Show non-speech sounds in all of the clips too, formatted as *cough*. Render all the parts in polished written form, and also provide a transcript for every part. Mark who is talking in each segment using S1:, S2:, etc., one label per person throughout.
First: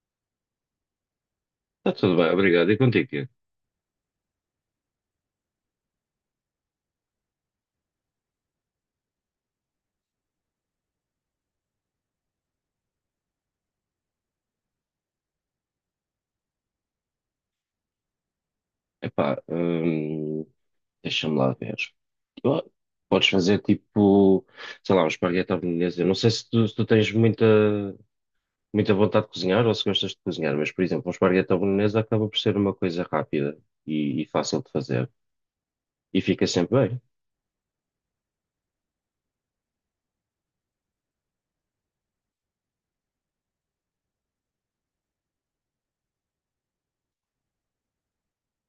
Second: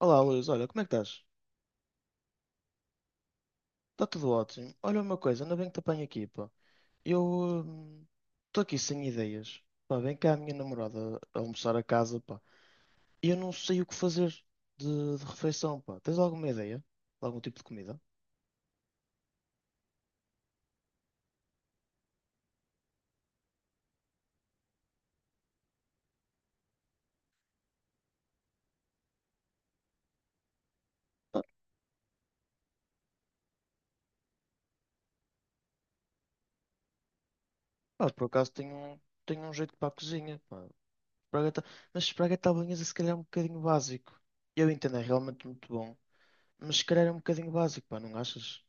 S1: Olá, Luís, olha, como é que estás?
S2: Está tudo bem, obrigado. E contigo, Tiago?
S1: Está tudo ótimo. Olha uma coisa, ainda bem que te apanho aqui, pá. Eu estou aqui sem ideias. Pá, vem cá a minha namorada a almoçar a casa, pá. E eu não sei o que fazer de refeição, pá. Tens alguma ideia? De algum tipo de comida?
S2: Epá, deixa-me lá ver. Ah, podes fazer tipo, sei lá, um esparguete à bolonhesa. Eu não sei se tu tens muita, muita vontade de cozinhar ou se gostas de cozinhar, mas, por exemplo, um
S1: Pá,
S2: esparguete à bolonhesa acaba por ser uma coisa rápida e fácil de fazer. E fica sempre bem.
S1: pá, por acaso tenho, tenho um jeito para a cozinha, pá. Espargata- mas espargueta à bolonhesa se calhar é um bocadinho básico. Eu entendo, é realmente muito bom. Mas se calhar é um bocadinho básico, pá, não achas?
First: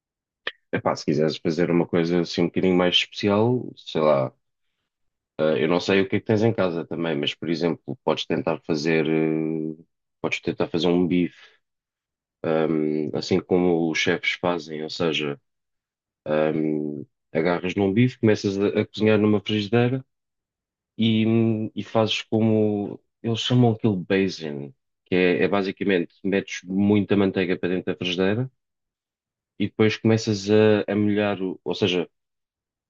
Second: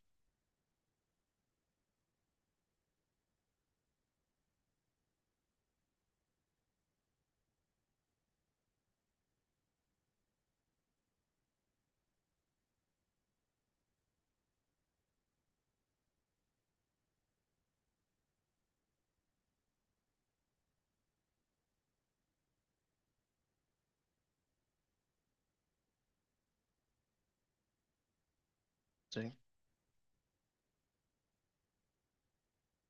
S2: Epá, se quiseres fazer uma coisa assim um bocadinho mais especial, sei lá, ah, eu não sei o que é que tens em casa também, mas, por exemplo, podes tentar fazer, um bife assim como os chefes fazem, ou seja, um, agarras num bife, começas a cozinhar numa frigideira e, e fazes como eles chamam aquilo basin, que é basicamente metes muita manteiga para dentro da frigideira
S1: Sim.
S2: e depois começas a molhar, ou seja,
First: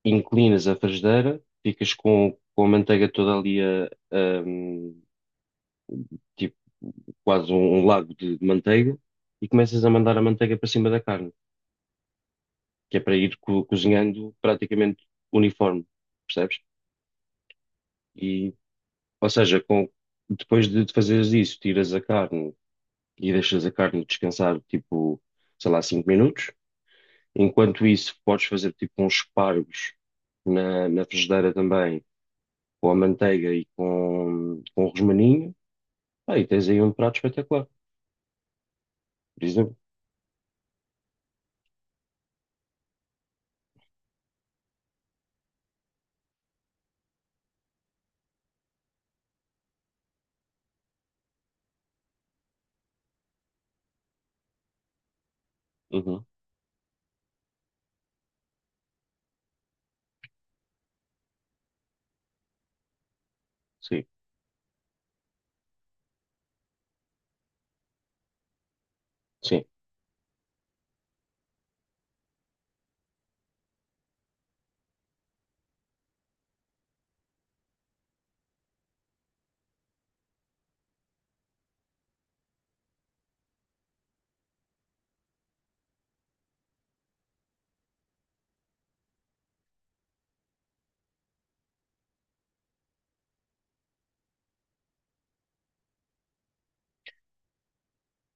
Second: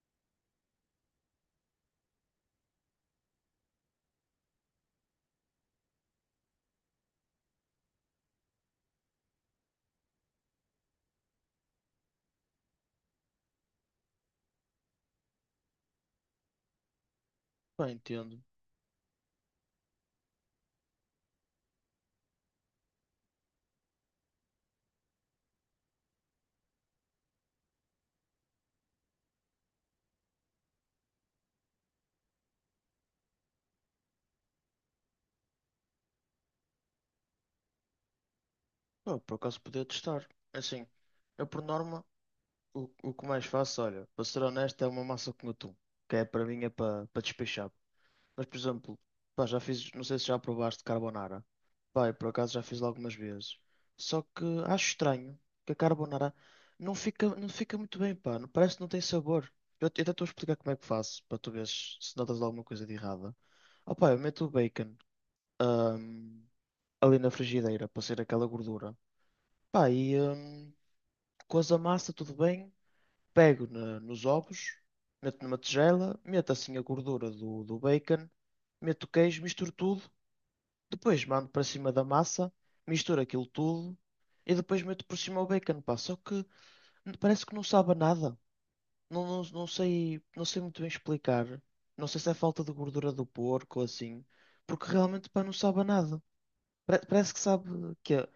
S2: inclinas a frigideira, ficas com a manteiga toda ali tipo quase um lago de manteiga. E começas a mandar a manteiga para cima da carne, que é para ir cozinhando praticamente uniforme, percebes?
S1: Pá, entendo.
S2: E, ou seja, depois de fazeres isso, tiras a carne e deixas a carne descansar, tipo, sei lá, 5 minutos. Enquanto isso, podes fazer tipo uns espargos na frigideira também, com a manteiga e com o rosmaninho. Ah, e tens aí um prato espetacular,
S1: Pá, por
S2: por
S1: acaso
S2: exemplo.
S1: podia testar. É assim, eu por norma, o que mais faço, olha, para ser honesto, é uma massa com atum, que é para mim é para para despechar. Mas, por exemplo, pá, já fiz, não sei se já provaste carbonara. Pá, eu por acaso já fiz lá algumas vezes. Só que acho estranho que a
S2: Uhum,
S1: carbonara não fica muito bem, pá, parece que não tem sabor. Eu até estou a explicar como é que faço, para tu veres se notas alguma coisa de errada. Ah,
S2: sim,
S1: pá, eu meto o bacon, ahm, ali na frigideira, para ser aquela gordura.
S2: sim.
S1: Pá, cozo a massa, tudo bem. Pego nos ovos, meto numa tigela, meto assim a gordura do bacon, meto o queijo, misturo tudo. Depois mando para cima da massa, misturo aquilo tudo e depois meto por cima o bacon, pá. Só que parece que não sabe a nada. Não sei, não sei muito bem explicar. Não sei se é falta de gordura do porco ou assim, porque realmente, pá, não sabe a nada. Parece que sabe que é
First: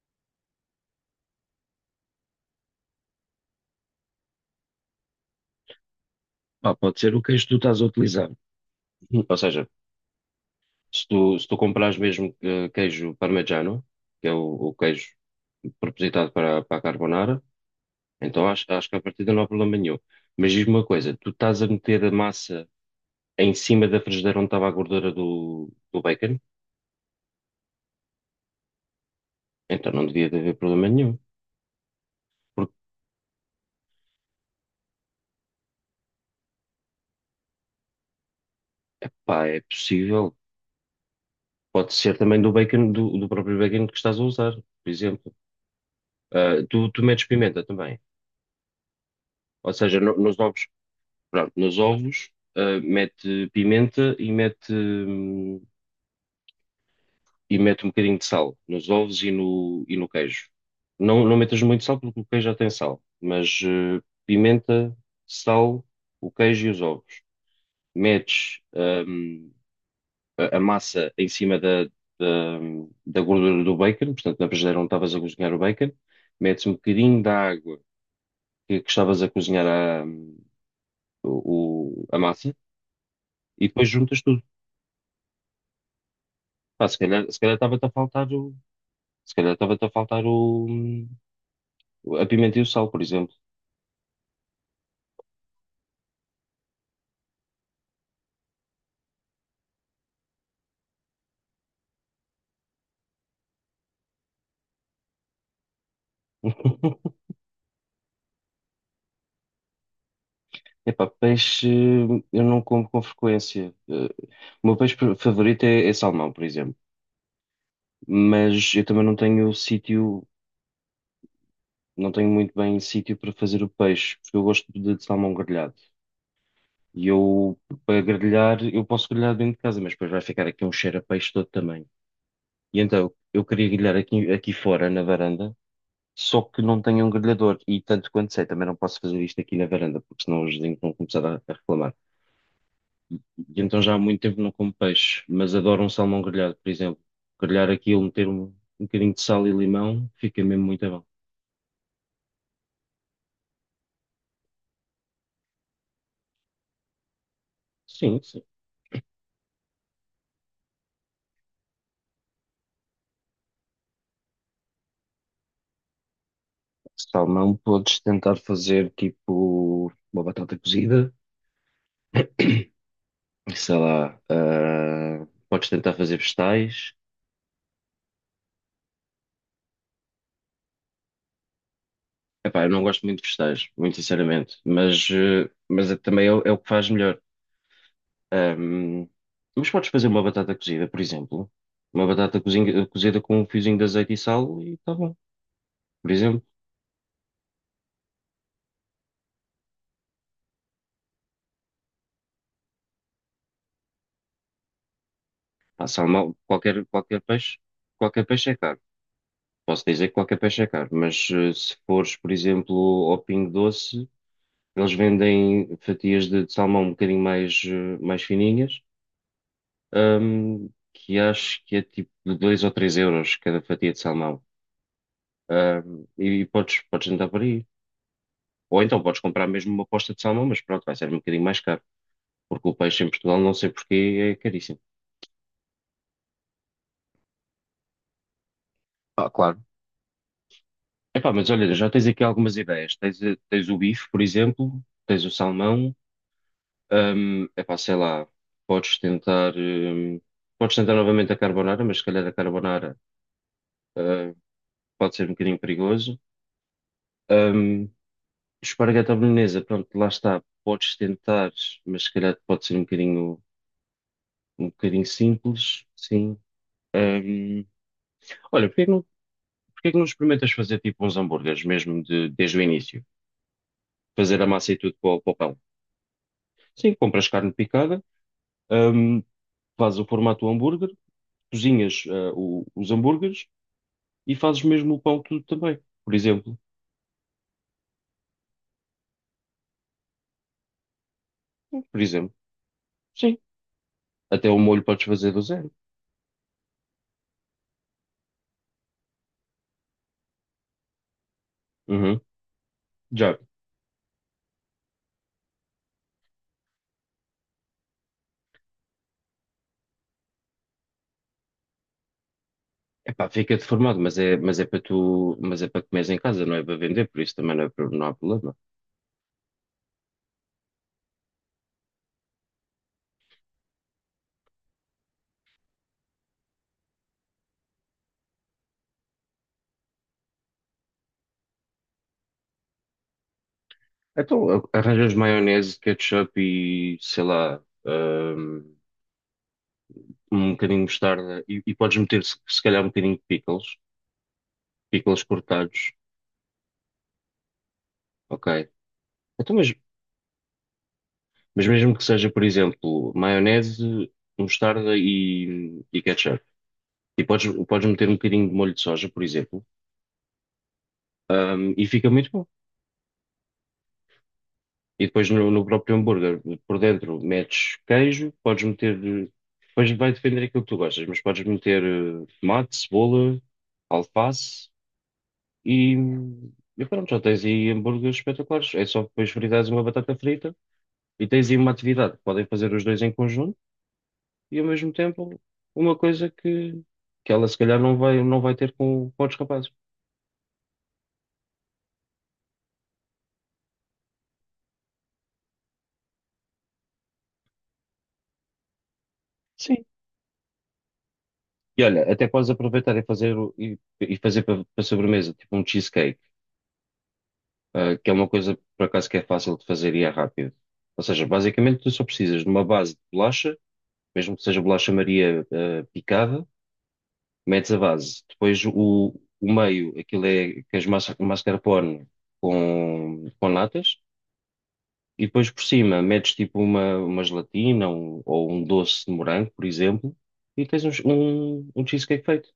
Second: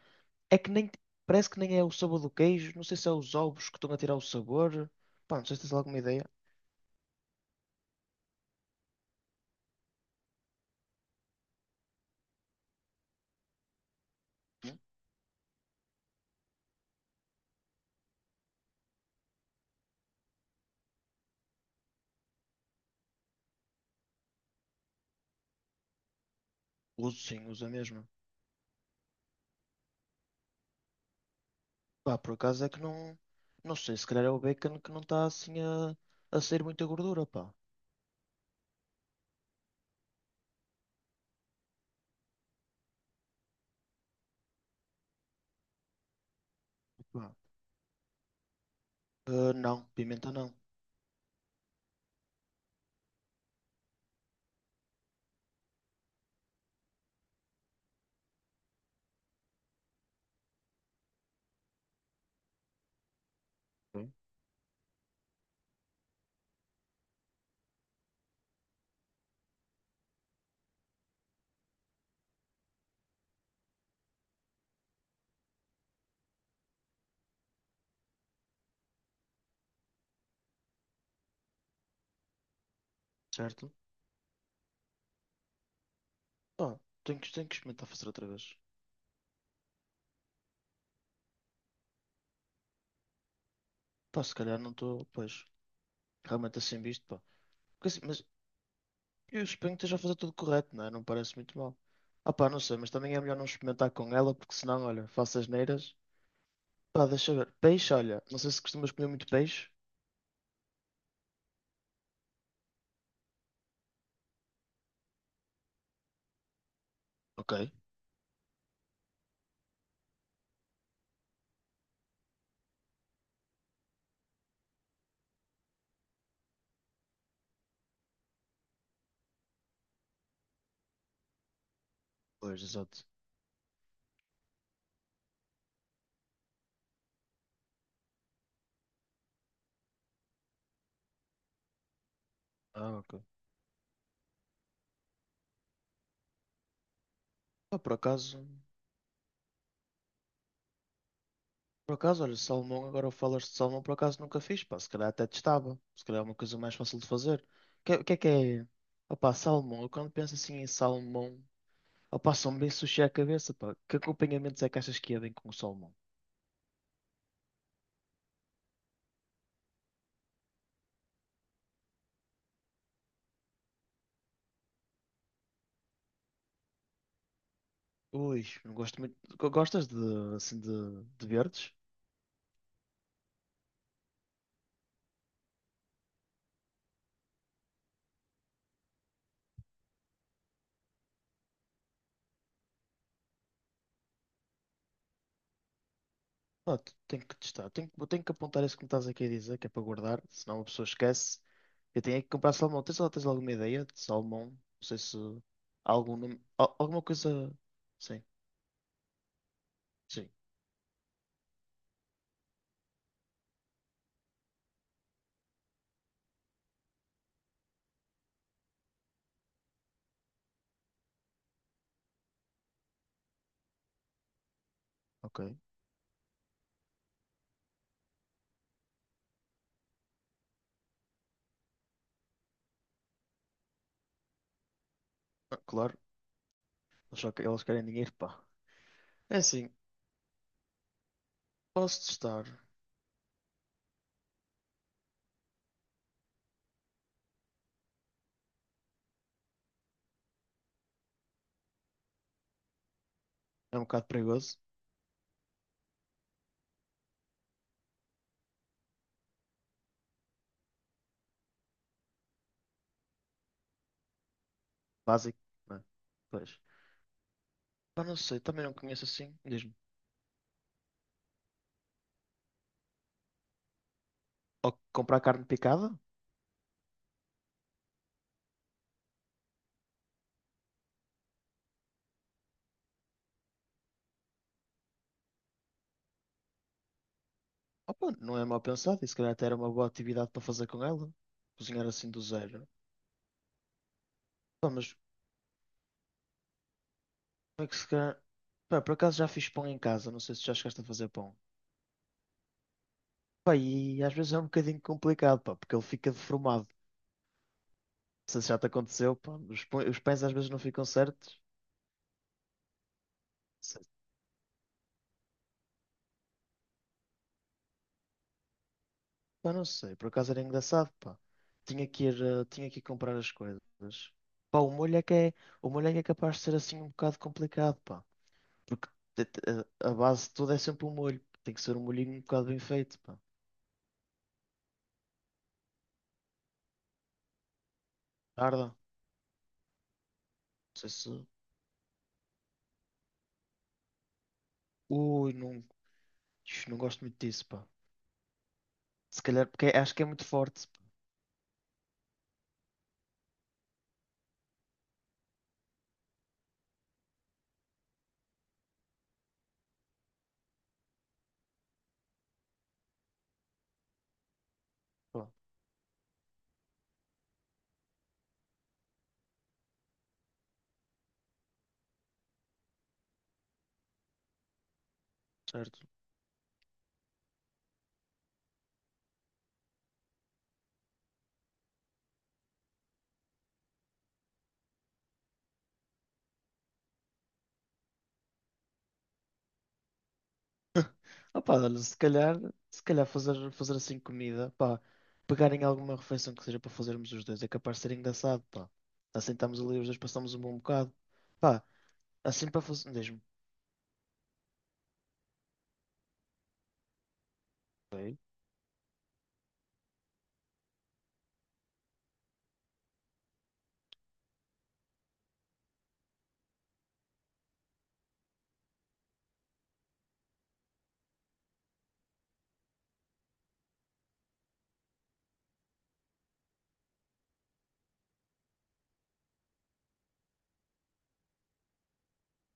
S1: é que nem. Parece que nem é o sabor do queijo. Não sei se é os ovos que estão a tirar o sabor. Pá, não sei se tens alguma ideia.
S2: Ah, pode ser o queijo que tu estás a utilizar. Ou seja, se tu comprares mesmo queijo parmegiano, que é o
S1: Hum?
S2: queijo propositado para a carbonara, então acho que a partida não há problema nenhum. Mas diz-me uma coisa, tu estás a meter a massa em cima da frigideira onde estava a gordura do bacon?
S1: Uso sim, uso a mesma.
S2: Então não devia de haver problema nenhum.
S1: Pá, por acaso é
S2: Porque,
S1: que não. Não sei, se calhar é o bacon que não está assim a sair muita gordura, pá.
S2: pá, é possível. Pode ser também do bacon, do próprio bacon que estás a usar, por exemplo. Ah, tu metes
S1: Pá,
S2: pimenta também.
S1: ah,
S2: Ou
S1: não,
S2: seja,
S1: pimenta
S2: nos
S1: não.
S2: ovos, pronto, nos ovos, ah, mete pimenta e mete um bocadinho de sal nos ovos e no queijo. Não, não metas muito sal porque o queijo já tem sal, mas
S1: Sim.
S2: pimenta, sal, o queijo e os ovos. Metes a massa em cima da, da gordura do bacon, portanto, na frigideira onde estavas a cozinhar o bacon, metes um bocadinho da água que estavas a cozinhar a massa e
S1: Certo?
S2: depois juntas tudo.
S1: Pá,
S2: Pá, se calhar, se
S1: tenho
S2: calhar
S1: que
S2: estava-te
S1: experimentar
S2: a
S1: fazer outra
S2: faltar o,
S1: vez.
S2: se calhar estava-te a faltar o, hum, a pimenta e o sal, por exemplo.
S1: Pá, se calhar não estou, pois, realmente assim visto, pá. Porque assim, mas eu suponho que esteja a fazer tudo correto, não é? Não me parece muito mal. Ah pá, não sei, mas também é melhor não experimentar com ela, porque senão, olha, faço asneiras. Pá,
S2: *laughs*
S1: deixa eu ver. Peixe, olha, não sei se costumas comer muito peixe.
S2: Epá, peixe eu não como com frequência. O meu peixe favorito é salmão, por exemplo.
S1: Ok,
S2: Mas eu também não tenho sítio, não tenho muito bem sítio para fazer o peixe, porque eu gosto de salmão grelhado. E eu, para grelhar, eu posso grelhar dentro de casa, mas depois vai ficar aqui um cheiro a peixe todo também.
S1: pois,
S2: E
S1: exato.
S2: então, eu queria grelhar aqui fora, na varanda. Só que não tenho um grelhador e tanto quanto sei, também não posso fazer isto aqui na varanda, porque senão os vizinhos vão começar a reclamar.
S1: Ah, ok.
S2: E então já há muito tempo não como peixe, mas adoro um salmão grelhado, por exemplo. Grelhar
S1: Pá, por
S2: aquilo, meter
S1: acaso,
S2: um bocadinho de sal e limão, fica mesmo muito bom.
S1: por acaso, olha, salmão, agora falas de salmão, por acaso nunca fiz, pá, se calhar até testava. Se calhar é uma coisa mais fácil de fazer. Que é
S2: Sim,
S1: que
S2: sim.
S1: é? Opá, salmão, eu quando penso assim em salmão, opá, são bem sushi à cabeça, pá. Que acompanhamentos é que achas que é bem com o salmão?
S2: Salmão podes tentar fazer tipo uma batata cozida, sei lá, ah, podes tentar fazer vegetais.
S1: Ui, não gosto muito. Gostas assim, de, de verdes?
S2: Epá, eu não gosto muito de vegetais, muito sinceramente, mas também é, o é o que faz melhor. Ahm, mas podes fazer uma batata cozida, por exemplo. Uma batata cozida com um fiozinho de azeite e sal e está bom. Por exemplo,
S1: Não, tenho que testar. Tenho que apontar isso que me estás aqui a dizer, que é para guardar, senão a pessoa esquece. Eu tenho é que comprar salmão. Tens alguma ideia de salmão? Não sei se
S2: pá,
S1: há algum
S2: salmão,
S1: nome.
S2: qualquer,
S1: Alguma
S2: qualquer
S1: coisa.
S2: peixe,
S1: Sim,
S2: qualquer peixe é caro. Posso dizer que
S1: sim.
S2: qualquer peixe é caro, mas se fores, por exemplo, ao Pingo Doce, eles vendem fatias de salmão um bocadinho mais fininhas, que acho que é tipo de 2 ou 3 euros cada fatia de salmão.
S1: Ok.
S2: E, podes andar por aí. Ou então podes comprar mesmo uma posta de salmão, mas pronto, vai ser um bocadinho mais caro, porque o peixe em Portugal, não sei porquê, é caríssimo.
S1: Ah, claro. Eles eles querem dinheiro, pá.
S2: Ah,
S1: É
S2: claro.
S1: assim,
S2: Epá, mas olha, já
S1: posso
S2: tens aqui
S1: testar.
S2: algumas ideias. Tens o bife, por exemplo, tens o salmão, epá, sei lá, podes tentar, hum, podes tentar novamente a carbonara, mas se calhar a carbonara,
S1: É um bocado
S2: eh,
S1: perigoso.
S2: pode ser um bocadinho perigoso. Hum, Esparguete à bolonhesa, pronto, lá está, podes tentar, mas se calhar pode ser um bocadinho
S1: Básico, né?
S2: simples, sim.
S1: Pois.
S2: Hum,
S1: Mas não sei, também
S2: Olha,
S1: não
S2: porque
S1: conheço
S2: Porquê
S1: assim. Diz-me.
S2: que não experimentas fazer tipo uns hambúrgueres mesmo desde o início? Fazer a massa
S1: Ou
S2: e tudo para o,
S1: comprar
S2: para o
S1: carne
S2: pão.
S1: picada?
S2: Sim, compras carne picada, hum, fazes o formato do hambúrguer, cozinhas, ah, os hambúrgueres e fazes mesmo o pão tudo também, por exemplo.
S1: Opa, não é mal pensado. E se calhar até era uma boa atividade para fazer com ela. Cozinhar
S2: Por
S1: assim do
S2: exemplo,
S1: zero.
S2: sim. Até o
S1: Pá,
S2: molho
S1: mas
S2: podes fazer do zero.
S1: é que se calhar... Pá, por acaso já fiz pão em casa, não sei se já chegaste a fazer pão.
S2: Uhum. Já.
S1: Pá, e às vezes é um bocadinho complicado, pá, porque ele fica deformado. Não sei se já te aconteceu, pá, os pães às vezes não ficam certos.
S2: Epá, fica
S1: Não sei.
S2: deformado, mas é para tu, mas é para comeres em casa, não é para vender, por isso também não, não há problema.
S1: Pá, não sei, por acaso era engraçado, pá. Tinha que ir, tinha que ir comprar as coisas. Pá, o molho é que é capaz de ser assim um bocado complicado, pá. Porque te- te- a base de tudo é sempre o molho. Tem que ser um molhinho um bocado bem feito, pá.
S2: Então, arranjas maionese, ketchup e, sei lá,
S1: Tarda, não
S2: um bocadinho de
S1: sei se...
S2: mostarda e podes meter se calhar um bocadinho de pickles, pickles
S1: Ui, não,
S2: cortados,
S1: não gosto muito disso, pá.
S2: ok.
S1: Se calhar,
S2: Então,
S1: porque
S2: mas,
S1: é, acho que é muito forte.
S2: mas mesmo que seja, por exemplo, maionese, mostarda e ketchup. E podes meter um bocadinho de molho de soja, por exemplo, e fica muito bom. E
S1: Pá,
S2: depois no próprio hambúrguer, por dentro, metes queijo, podes meter. Depois vai depender daquilo que tu gostas, mas podes meter tomate, cebola, alface.
S1: certo.
S2: E, e pronto, já tens aí hambúrgueres espetaculares. É só depois fritares uma batata frita e tens aí uma atividade. Podem fazer os dois em conjunto e ao mesmo tempo uma coisa que ela se calhar não vai ter com outros rapazes.
S1: Opa, olha, se calhar, fazer assim comida, pá, pegarem alguma refeição que seja para fazermos os dois, é capaz de ser engraçado, pá. Assim estamos ali
S2: Sim.
S1: os dois, passamos um bom bocado. Pá,
S2: E olha, até
S1: assim
S2: podes
S1: para fazer.
S2: aproveitar e
S1: Diz-me,
S2: fazer para sobremesa, tipo um cheesecake, ah, que é
S1: ok.
S2: uma coisa por acaso que é fácil de fazer e é rápido. Ou seja, basicamente tu só precisas de uma base de bolacha, mesmo que seja bolacha Maria, ah, picada, metes a base, depois o meio, aquilo é que és mascarpone com natas, e depois por cima metes tipo uma gelatina ou um doce de morango, por exemplo, e tens um cheesecake feito.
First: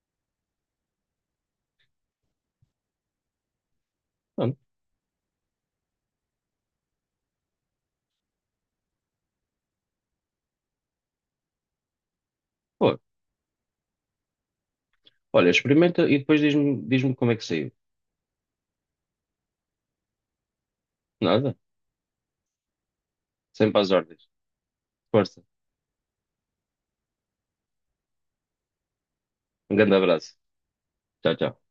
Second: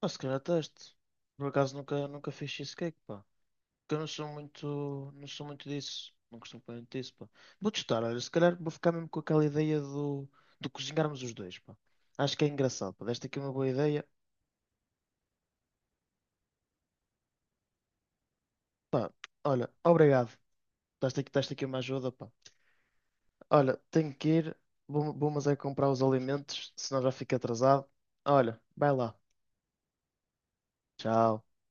S1: Pá, se calhar teste. Por acaso nunca fiz cheesecake, pá. Porque eu
S2: Pronto.
S1: não sou muito disso. Não costumo comer muito disso, pá. Vou testar, olha, se calhar vou ficar mesmo com aquela ideia do, de cozinharmos os dois, pá. Acho que é engraçado,
S2: Pô,
S1: pá. Deste aqui uma boa ideia.
S2: olha, experimenta e depois diz-me como é que saiu.
S1: Pá, olha, obrigado. Estás
S2: Nada,
S1: aqui uma ajuda, pá. Olha,
S2: sempre às
S1: tenho
S2: ordens.
S1: que ir. Vou
S2: Força,
S1: mas é comprar os alimentos, senão já fico atrasado. Olha, vai lá.
S2: um grande abraço. Tchau,
S1: Tchau.
S2: tchau.